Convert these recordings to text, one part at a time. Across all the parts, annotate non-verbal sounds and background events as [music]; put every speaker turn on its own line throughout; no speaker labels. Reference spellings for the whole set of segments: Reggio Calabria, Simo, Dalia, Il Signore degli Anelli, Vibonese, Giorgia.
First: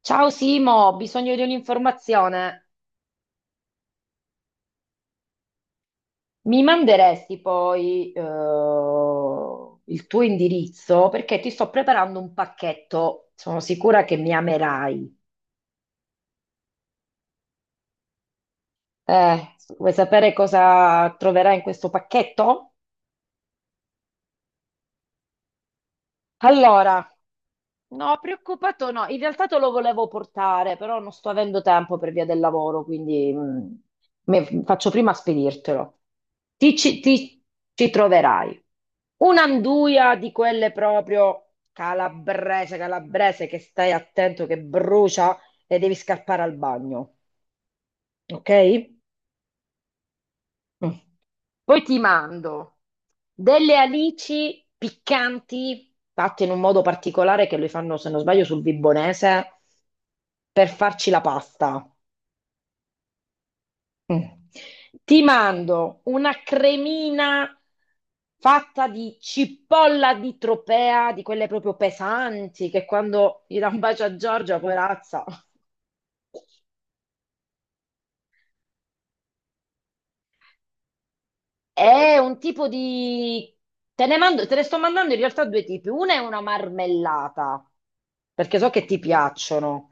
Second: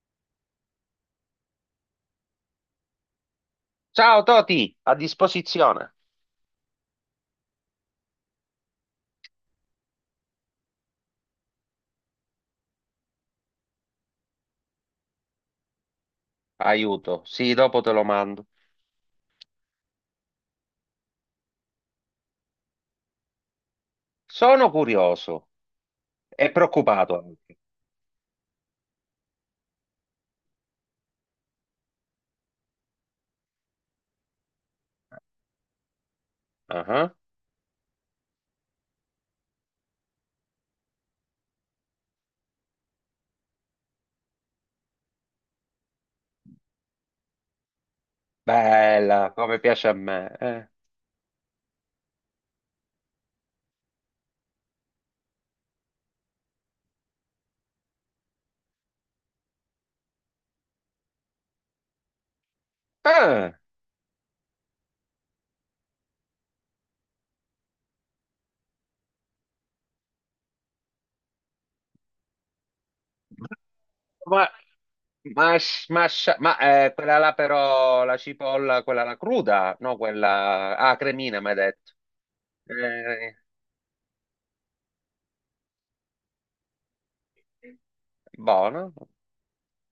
Ciao Simo, ho bisogno di un'informazione.
Ciao Toti, a disposizione.
Mi manderesti poi il tuo indirizzo perché ti sto preparando un pacchetto. Sono sicura che mi amerai.
Aiuto, sì, dopo te lo mando.
Vuoi sapere cosa troverai in questo pacchetto?
Sono curioso e
Allora,
preoccupato anche.
no, preoccupato no. In realtà te lo volevo portare, però non sto avendo tempo per via del lavoro, quindi faccio prima a spedirtelo.
Ah,
Ti ci troverai. Un'anduia di quelle proprio calabrese, calabrese, che stai attento che brucia e devi scappare al bagno, ok?
bella, come piace a me.
Mm. Poi ti mando delle alici piccanti, fatte in un modo particolare che le fanno, se non sbaglio, sul Vibonese, per farci la pasta.
Ah,
Mm. Ti mando una cremina fatta di cipolla di tropea, di quelle proprio pesanti, che quando gli dà un bacio a
ma,
Giorgia, poverazza,
ma, ma, ma, quella là però, la cipolla, quella là cruda, no? Quella, ah, cremina, mi hai detto.
è un tipo
Eh,
di... Te ne mando, te ne sto mandando in realtà due tipi. Una è una marmellata, perché so che
Buono.
ti piacciono.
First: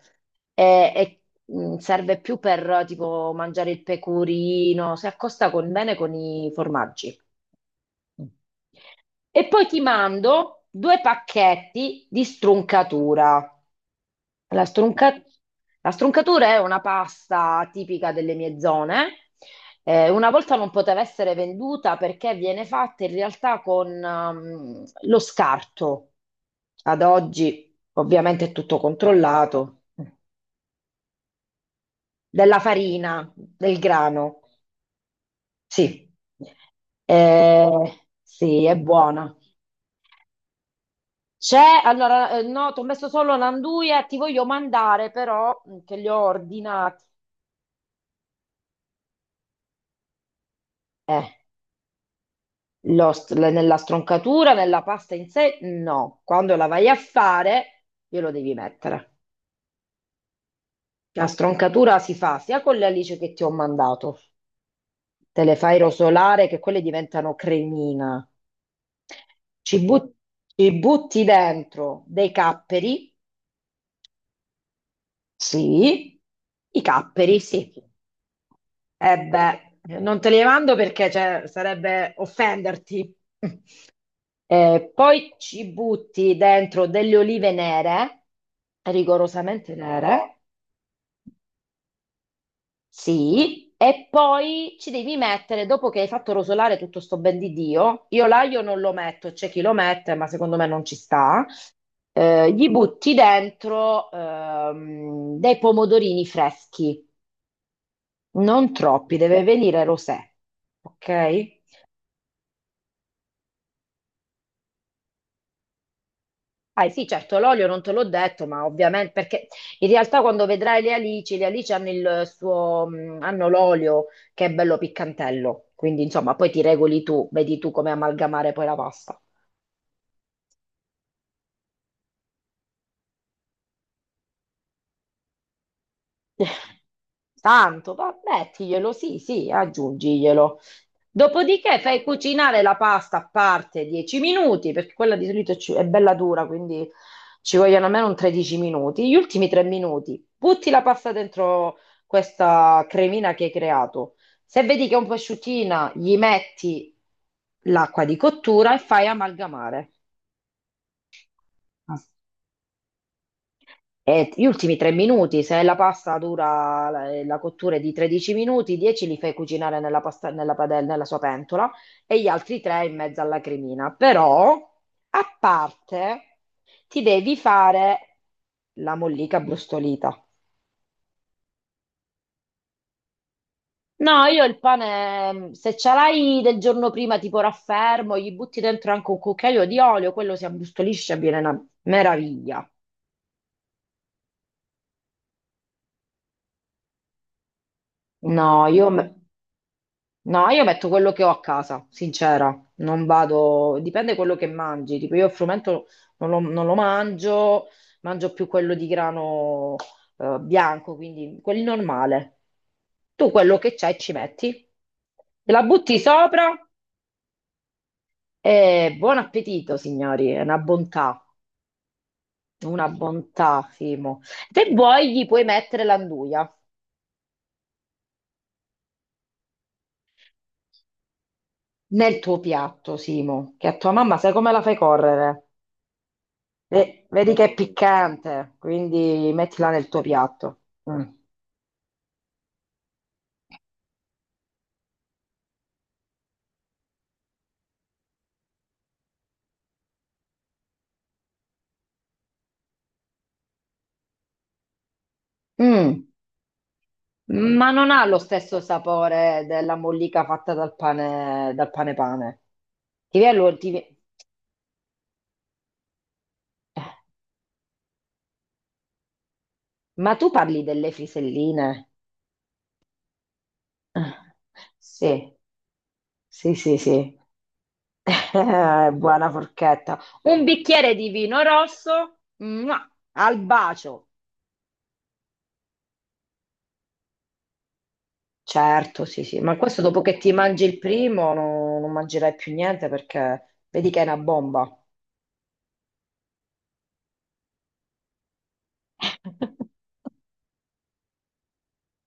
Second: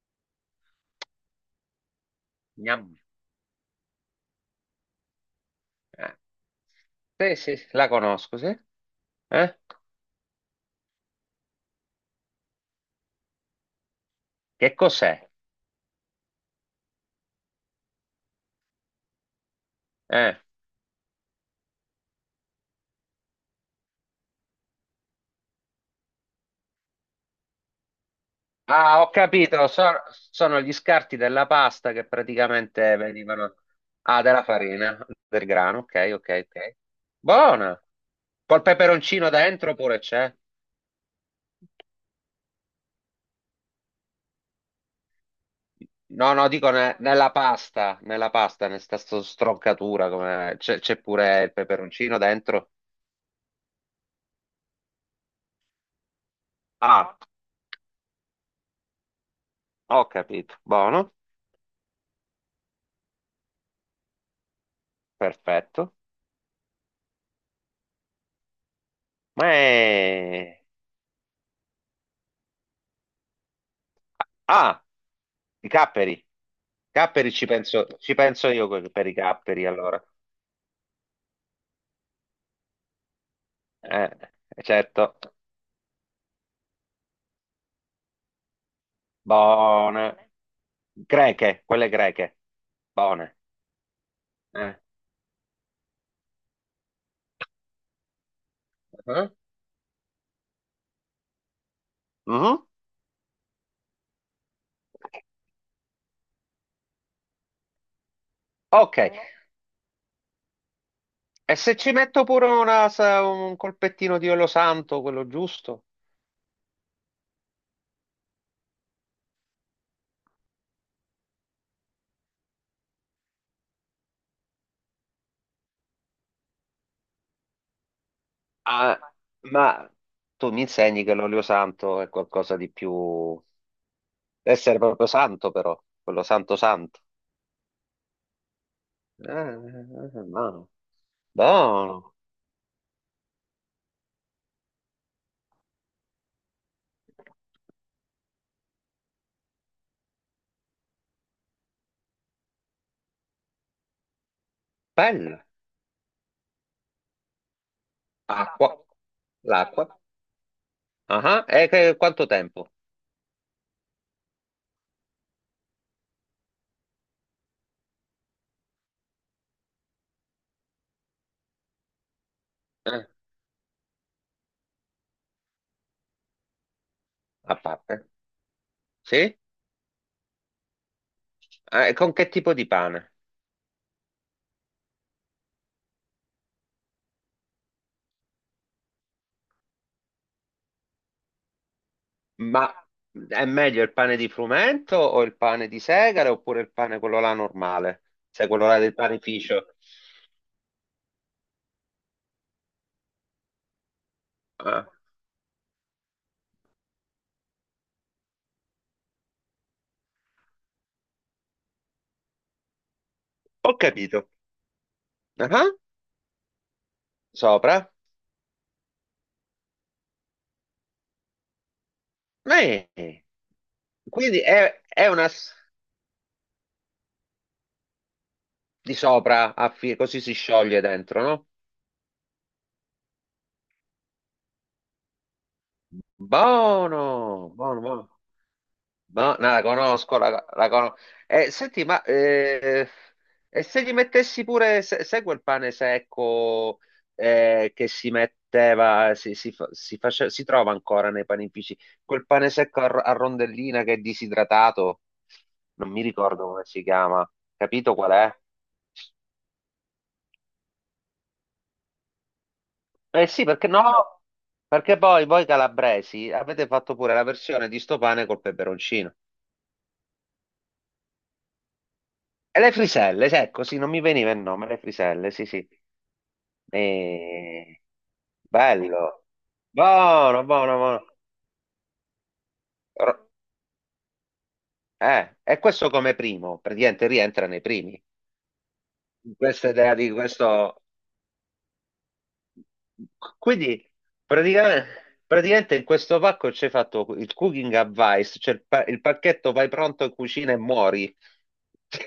E serve più per
Gnam.
tipo mangiare il pecorino, bene con
Eh,
i formaggi.
Sì, sì, la conosco, sì.
E
Eh?
poi ti mando due pacchetti di struncatura. La
Che
strunca-
cos'è?
la struncatura è una pasta tipica delle mie zone. Una
Eh.
volta non poteva essere venduta perché viene fatta in realtà con lo scarto. Ad oggi, ovviamente, è tutto
Ah, ho capito,
controllato.
sono gli scarti della pasta che
Della
praticamente
farina,
venivano...
del
Ah,
grano.
della farina, del grano,
Sì,
ok, ok, ok. Buona!
eh,
Col
sì, è
peperoncino
buona.
dentro pure c'è?
C'è, allora, no, ti ho messo solo l'anduia, ti voglio mandare però, che li ho
No, no, dico
ordinati.
nella pasta, nella stroncatura, come... c'è
Eh.
pure il peperoncino dentro?
Nella stroncatura, nella pasta in sé, no. Quando la vai a
Ah,
fare, glielo devi mettere.
ho capito, buono,
La stroncatura si fa sia con le alici che ti ho mandato, te le fai
perfetto.
rosolare che quelle diventano cremina.
Ma
Ci, but-
è...
Ci butti dentro dei capperi,
Ah, i
sì,
capperi,
i
capperi
capperi, sì.
ci penso io per i
E beh,
capperi, allora.
non te li mando perché cioè, sarebbe offenderti.
Eh, certo,
Poi ci butti dentro delle olive nere, rigorosamente
buone.
nere,
Greche, quelle greche, buone.
sì, e
Eh.
poi ci devi mettere, dopo che hai fatto rosolare tutto sto ben di Dio, io l'aglio non lo
Mhm.
metto, c'è chi lo mette, ma secondo me non ci sta,
Mhm.
gli butti dentro dei pomodorini freschi, non
Ok, e
troppi, deve venire rosé, ok?
se ci metto pure un colpettino di olio santo, quello giusto?
Ah sì, certo, l'olio non te l'ho detto, ma ovviamente perché in realtà quando vedrai le alici hanno il suo, hanno l'olio che è bello piccantello, quindi insomma poi ti regoli tu, vedi tu come amalgamare poi la
Ah,
pasta.
ma tu mi insegni che l'olio santo è qualcosa di più... Deve essere proprio santo però, quello santo santo.
Tanto, va, mettiglielo, sì, sì, aggiungiglielo.
No.
Dopodiché fai
Buono,
cucinare la pasta a parte 10 minuti, perché quella di solito ci- è bella dura, quindi ci vogliono almeno un 13 minuti. Gli ultimi 3 minuti butti la pasta dentro questa cremina che hai creato. Se vedi che è un po'
bello.
asciuttina, gli metti l'acqua di
Acqua,
cottura e fai
l'acqua.
amalgamare.
Ah, ah. E quanto tempo?
E gli ultimi 3 minuti, se la pasta dura la cottura è di 13 minuti, 10 li fai cucinare nella, pasta, nella, padella, nella sua pentola e gli altri 3 in
Eh.
mezzo alla cremina. Però, a parte, ti devi
A parte?
fare la
Sì?
mollica brustolita.
Con che tipo di pane?
No, io il pane, se ce l'hai del giorno prima, tipo raffermo, gli butti dentro anche un cucchiaio di olio, quello si abbrustolisce e viene una meraviglia.
Ma è meglio il pane di frumento o il pane di segale oppure il pane quello là normale?
No,
Cioè quello là
io
del
me-
panificio?
No, io metto quello che ho a casa, sincera, non vado, dipende quello che
Ah,
mangi, tipo io il frumento non lo mangio, mangio più quello di grano bianco, quindi quelli normale. Tu quello che
ho
c'hai ci
capito.
metti, te la
Ah,
butti sopra
sopra?
e buon appetito, signori, è una
Eh,
bontà, Simo.
quindi
Se
è
vuoi gli
una
puoi mettere l'anduia
di sopra, a così si scioglie dentro, no?
nel tuo piatto, Simo, che a tua mamma sai come la fai correre? Vedi che
Buono,
è
buono, buono.
piccante, quindi
No, no, la
mettila nel tuo
conosco,
piatto.
la conosco.
Mm.
Senti, e se gli mettessi pure, se, sai quel pane secco che si metteva, si, si trova ancora nei panifici, quel pane secco a rondellina che è disidratato, non mi
Mm.
ricordo come si chiama,
Ma non
capito
ha
qual
lo
è?
stesso sapore della mollica fatta dal pane pane. Ti
Eh
viene
sì,
lo-
perché
ti vie-
no? Perché poi voi calabresi avete fatto pure la versione di sto pane col peperoncino.
Ma tu parli delle friselline?
E le friselle, sì, ecco, sì, non mi veniva
Ah,
il nome, le friselle,
sì,
sì, sì.
sì, sì, sì.
Eh,
[laughs]
bello,
Buona forchetta. Un
buono, buono,
bicchiere
buono.
di vino rosso, mua,
Ro-
al bacio.
E questo come primo, praticamente rientra nei primi.
Certo, sì, sì, ma
Questa
questo
idea
dopo
di
che ti mangi il
questo.
primo no- non mangerai più niente perché vedi
Quindi,
che è una bomba.
pratica- praticamente, in questo pacco c'è fatto il cooking advice, cioè il pacchetto
[laughs]
vai pronto in cucina e muori.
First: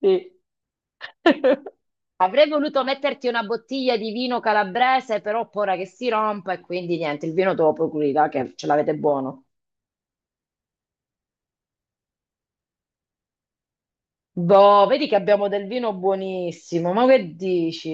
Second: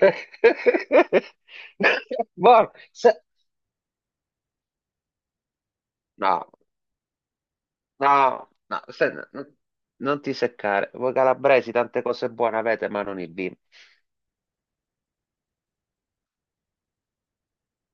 Sì. Avrei
Buono.
voluto metterti una bottiglia di vino calabrese, però ho paura che si
No,
rompa e quindi niente, il vino te lo procuri là,
no,
che ce
no,
l'avete buono.
non ti seccare. Voi calabresi tante cose buone avete, ma non il vino.
Boh, vedi che abbiamo del vino buonissimo, ma che dici?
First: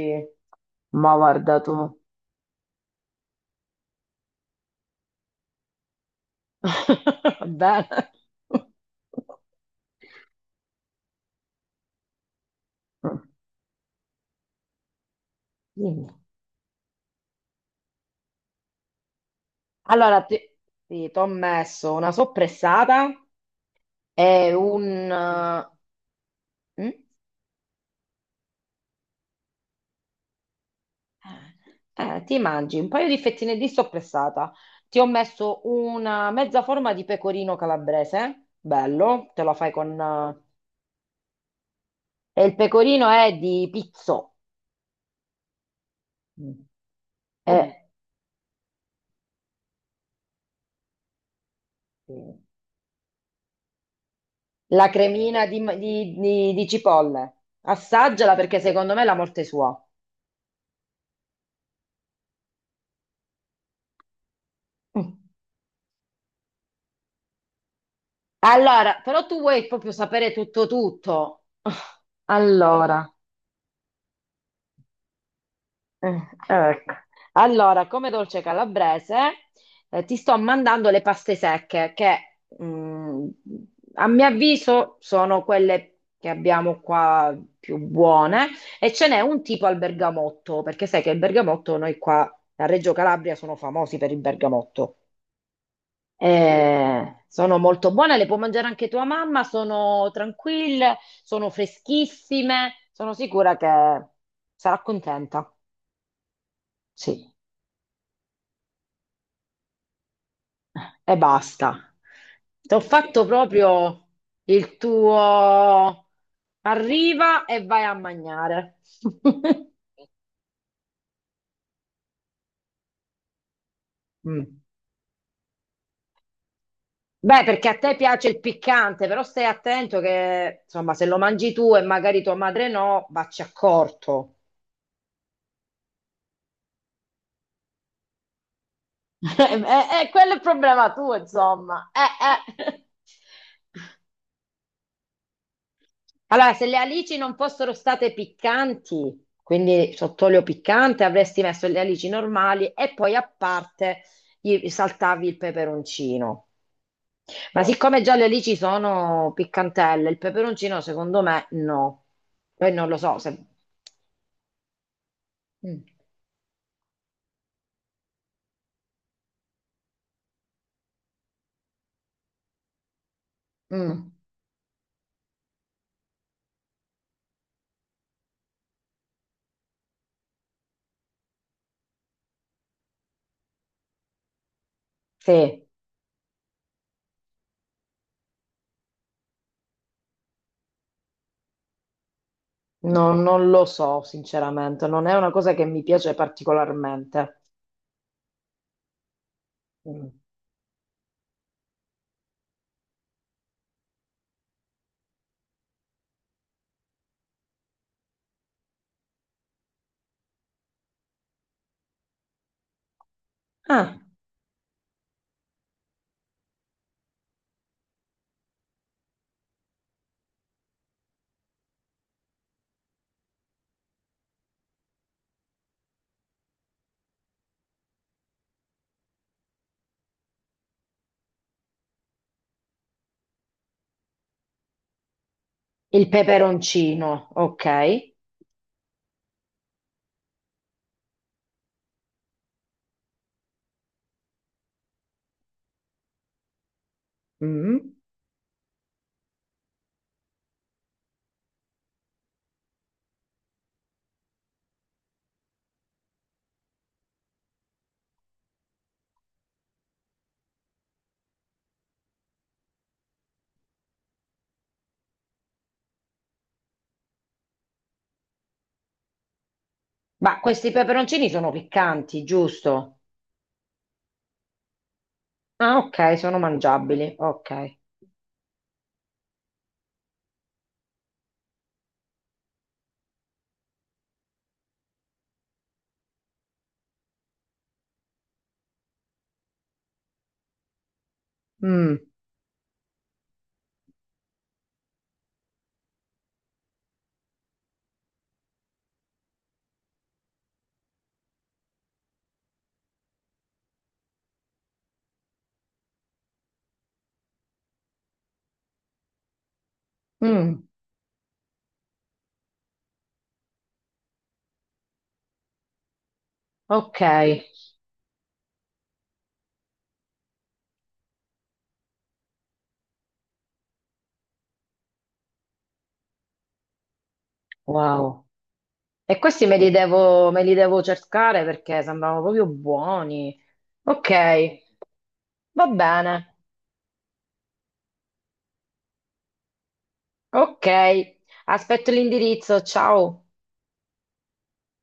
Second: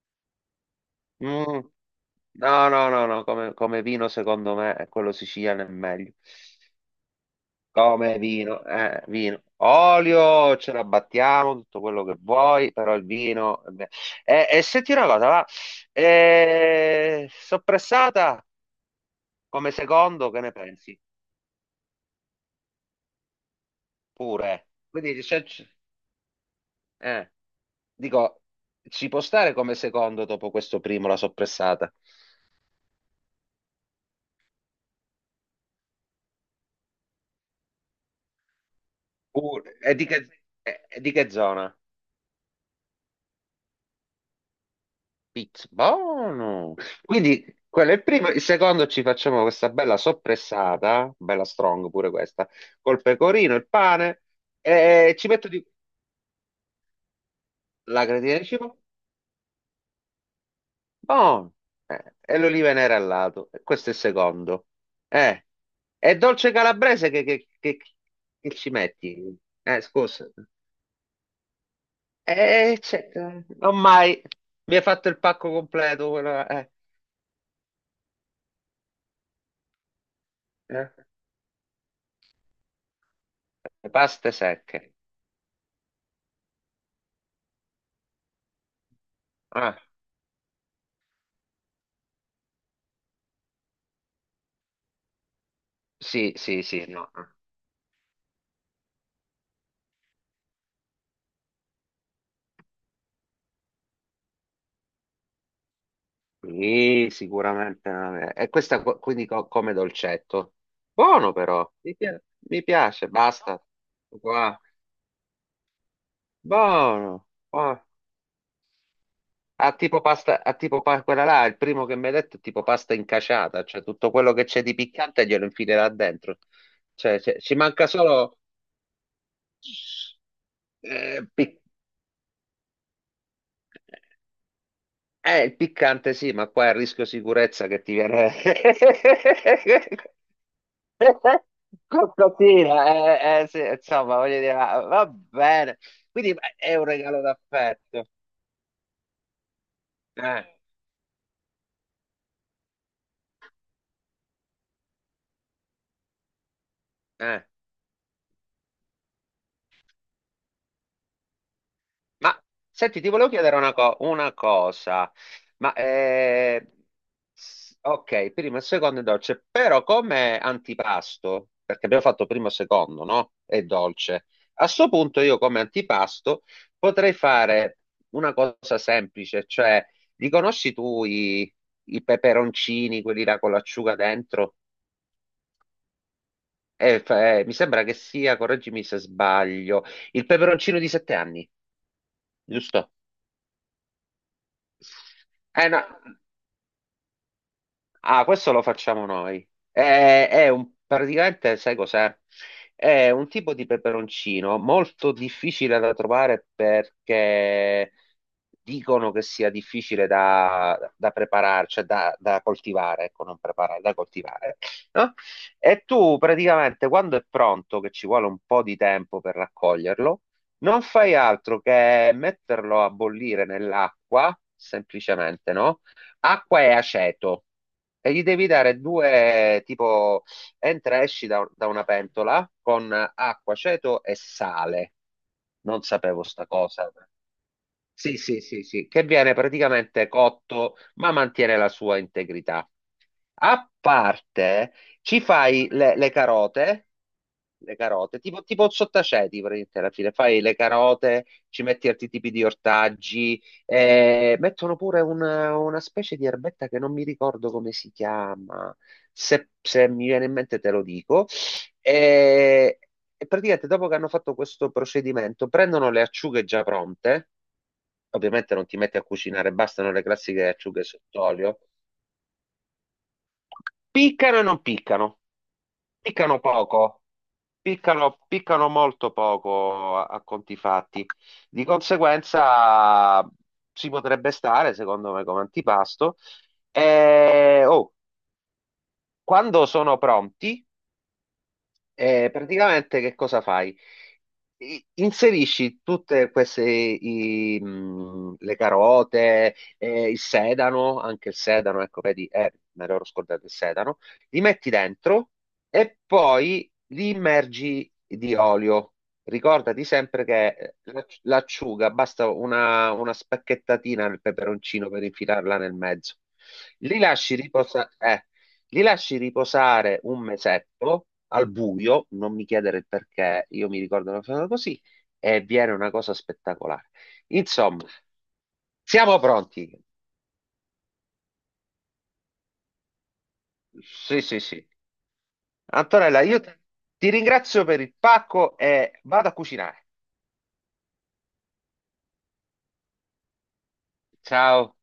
Ma guarda
Mm,
tu.
No, no, no, no, come vino secondo me è quello siciliano è meglio.
[laughs] Bene.
Come vino,
[laughs]
vino. Olio, ce la battiamo, tutto quello che vuoi, però il
Mm.
vino... è e senti una cosa, va,
Dimmi.
soppressata come
Allora,
secondo,
ti,
che ne pensi?
sì, t'ho messo una soppressata e
Pure.
un...
Quindi
eh, mm?
eh, dico, ci può stare come secondo dopo questo primo la soppressata?
Ti mangi un paio di fettine di soppressata. Ti ho messo una mezza forma di pecorino calabrese, bello, te lo fai
Pure.
con...
E di che zona?
e il pecorino è di pizzo. Mm. Mm.
Buono! Quindi quello è il primo, il secondo ci facciamo questa bella soppressata, bella strong pure questa, col pecorino, il pane,
La
e ci
cremina
metto
di,
di...
di cipolle.
la
Assaggiala
gratina di
perché
cibo,
secondo me è la morte sua.
buono! E l'oliva nera al lato, questo è il secondo.
Mm.
Eh, e dolce calabrese che ci
Allora, però tu
metti?
vuoi proprio
Scusa.
sapere tutto tutto. [laughs]
Eh,
Allora,
c'è- non mai, mi hai fatto il pacco completo,
eh, ecco. Allora, come dolce calabrese, ti sto
eh.
mandando le paste secche che, mm,
Le
a mio
paste secche.
avviso, sono quelle che abbiamo qua più buone e ce n'è un tipo al
Ah.
bergamotto, perché sai che il bergamotto noi qua a Reggio Calabria sono famosi per il bergamotto.
Sì, sì, sì, no.
Sono molto buone, le può mangiare anche tua mamma, sono tranquille, sono freschissime, sono sicura che sarà contenta.
Sì,
Sì,
sicuramente. Non è- E questa quindi come dolcetto.
e
Buono
basta.
però, mi
Ti ho
piace,
fatto
basta.
proprio
Qua.
il tuo
Buono,
arriva e vai
buono.
a mangiare. [laughs]
Ha tipo pasta, ha quella là, il primo che mi hai detto è tipo pasta incasciata, cioè tutto quello che
Mm.
c'è di piccante glielo infilerà dentro. Cioè,
Beh,
ci
perché a
manca
te piace
solo...
il piccante, però stai attento che, insomma, se lo
Eh,
mangi
pic-
tu e magari tua madre no, vacci accorto.
il piccante sì, ma qua è il rischio sicurezza che ti viene... [laughs]
[laughs] E quello è il problema tuo,
[laughs]
insomma. Eh.
Qualcosina, sì, insomma, voglio dire, va bene. Quindi
Allora, se
è
le
un
alici
regalo
non fossero
d'affetto.
state piccanti, quindi sott'olio
Eh,
piccante, avresti messo le alici normali e poi a parte gli saltavi il peperoncino.
eh.
Ma no, siccome già le alici sono piccantelle, il peperoncino secondo me no.
Ma
Poi non lo
senti, ti
so
volevo
se...
chiedere una cosa. Ma
Mm,
eh, ok, primo e secondo è dolce, però come antipasto, perché abbiamo fatto primo e secondo, no? È
mm,
dolce. A sto punto io come antipasto potrei fare una cosa semplice, cioè li conosci tu i peperoncini, quelli là con l'acciuga dentro?
sì,
Mi sembra che sia, correggimi se sbaglio, il peperoncino di sette anni, giusto?
no, non lo so sinceramente, non è una cosa che
Eh
mi
no.
piace particolarmente.
Ah, questo lo facciamo noi.
Mm.
È un, praticamente, sai cos'è? È un tipo di peperoncino molto difficile da trovare perché dicono che sia difficile da preparare, cioè da coltivare, ecco, non preparare, da
Ah,
coltivare, no? E tu praticamente quando è pronto, che ci vuole un po' di tempo per raccoglierlo, non fai altro che metterlo a bollire nell'acqua, semplicemente, no? Acqua e aceto e gli devi dare due, tipo, entra e esci da una pentola con acqua, aceto e sale. Non
il
sapevo sta cosa.
peperoncino, ok.
Sì, sì, sì, sì, che viene praticamente cotto, ma mantiene la sua integrità. A parte, ci fai le
Mm.
carote, tipo, tipo il sottaceti praticamente alla fine, fai le carote, ci metti altri tipi di ortaggi, mettono pure una specie di erbetta che non mi ricordo come si chiama, se, se mi viene in mente te lo dico, e, e praticamente dopo che hanno fatto questo procedimento prendono le acciughe già pronte, ovviamente non ti metti a cucinare, bastano le
Ma
classiche
questi
acciughe
peperoncini sono
sott'olio,
piccanti, giusto?
piccano e non piccano,
Ah, ok, sono
piccano poco.
mangiabili. Ok.
Piccano, piccano molto poco a conti fatti. Di conseguenza si potrebbe stare, secondo me, come antipasto. E, oh, quando sono pronti,
Mm,
e praticamente che cosa fai? Inserisci tutte queste le carote, il sedano, anche il sedano, ecco, vedi, me l'ero scordato il sedano, li metti dentro e poi li immergi di olio. Ricordati sempre che
mm,
l'acciuga basta una spacchettatina nel peperoncino per infilarla nel mezzo. Li
ok.
lasci riposare, eh, li lasci riposare un mesetto al buio, non mi chiedere il perché, io mi ricordo una cosa così, e viene una cosa spettacolare. Insomma,
Wow. E
siamo
questi
pronti.
me li devo cercare perché sembravano proprio buoni. Ok,
Sì, sì, sì.
va bene.
Antonella, io ti ringrazio per il pacco e vado a cucinare.
Ok. Aspetto l'indirizzo. Ciao.
Ciao.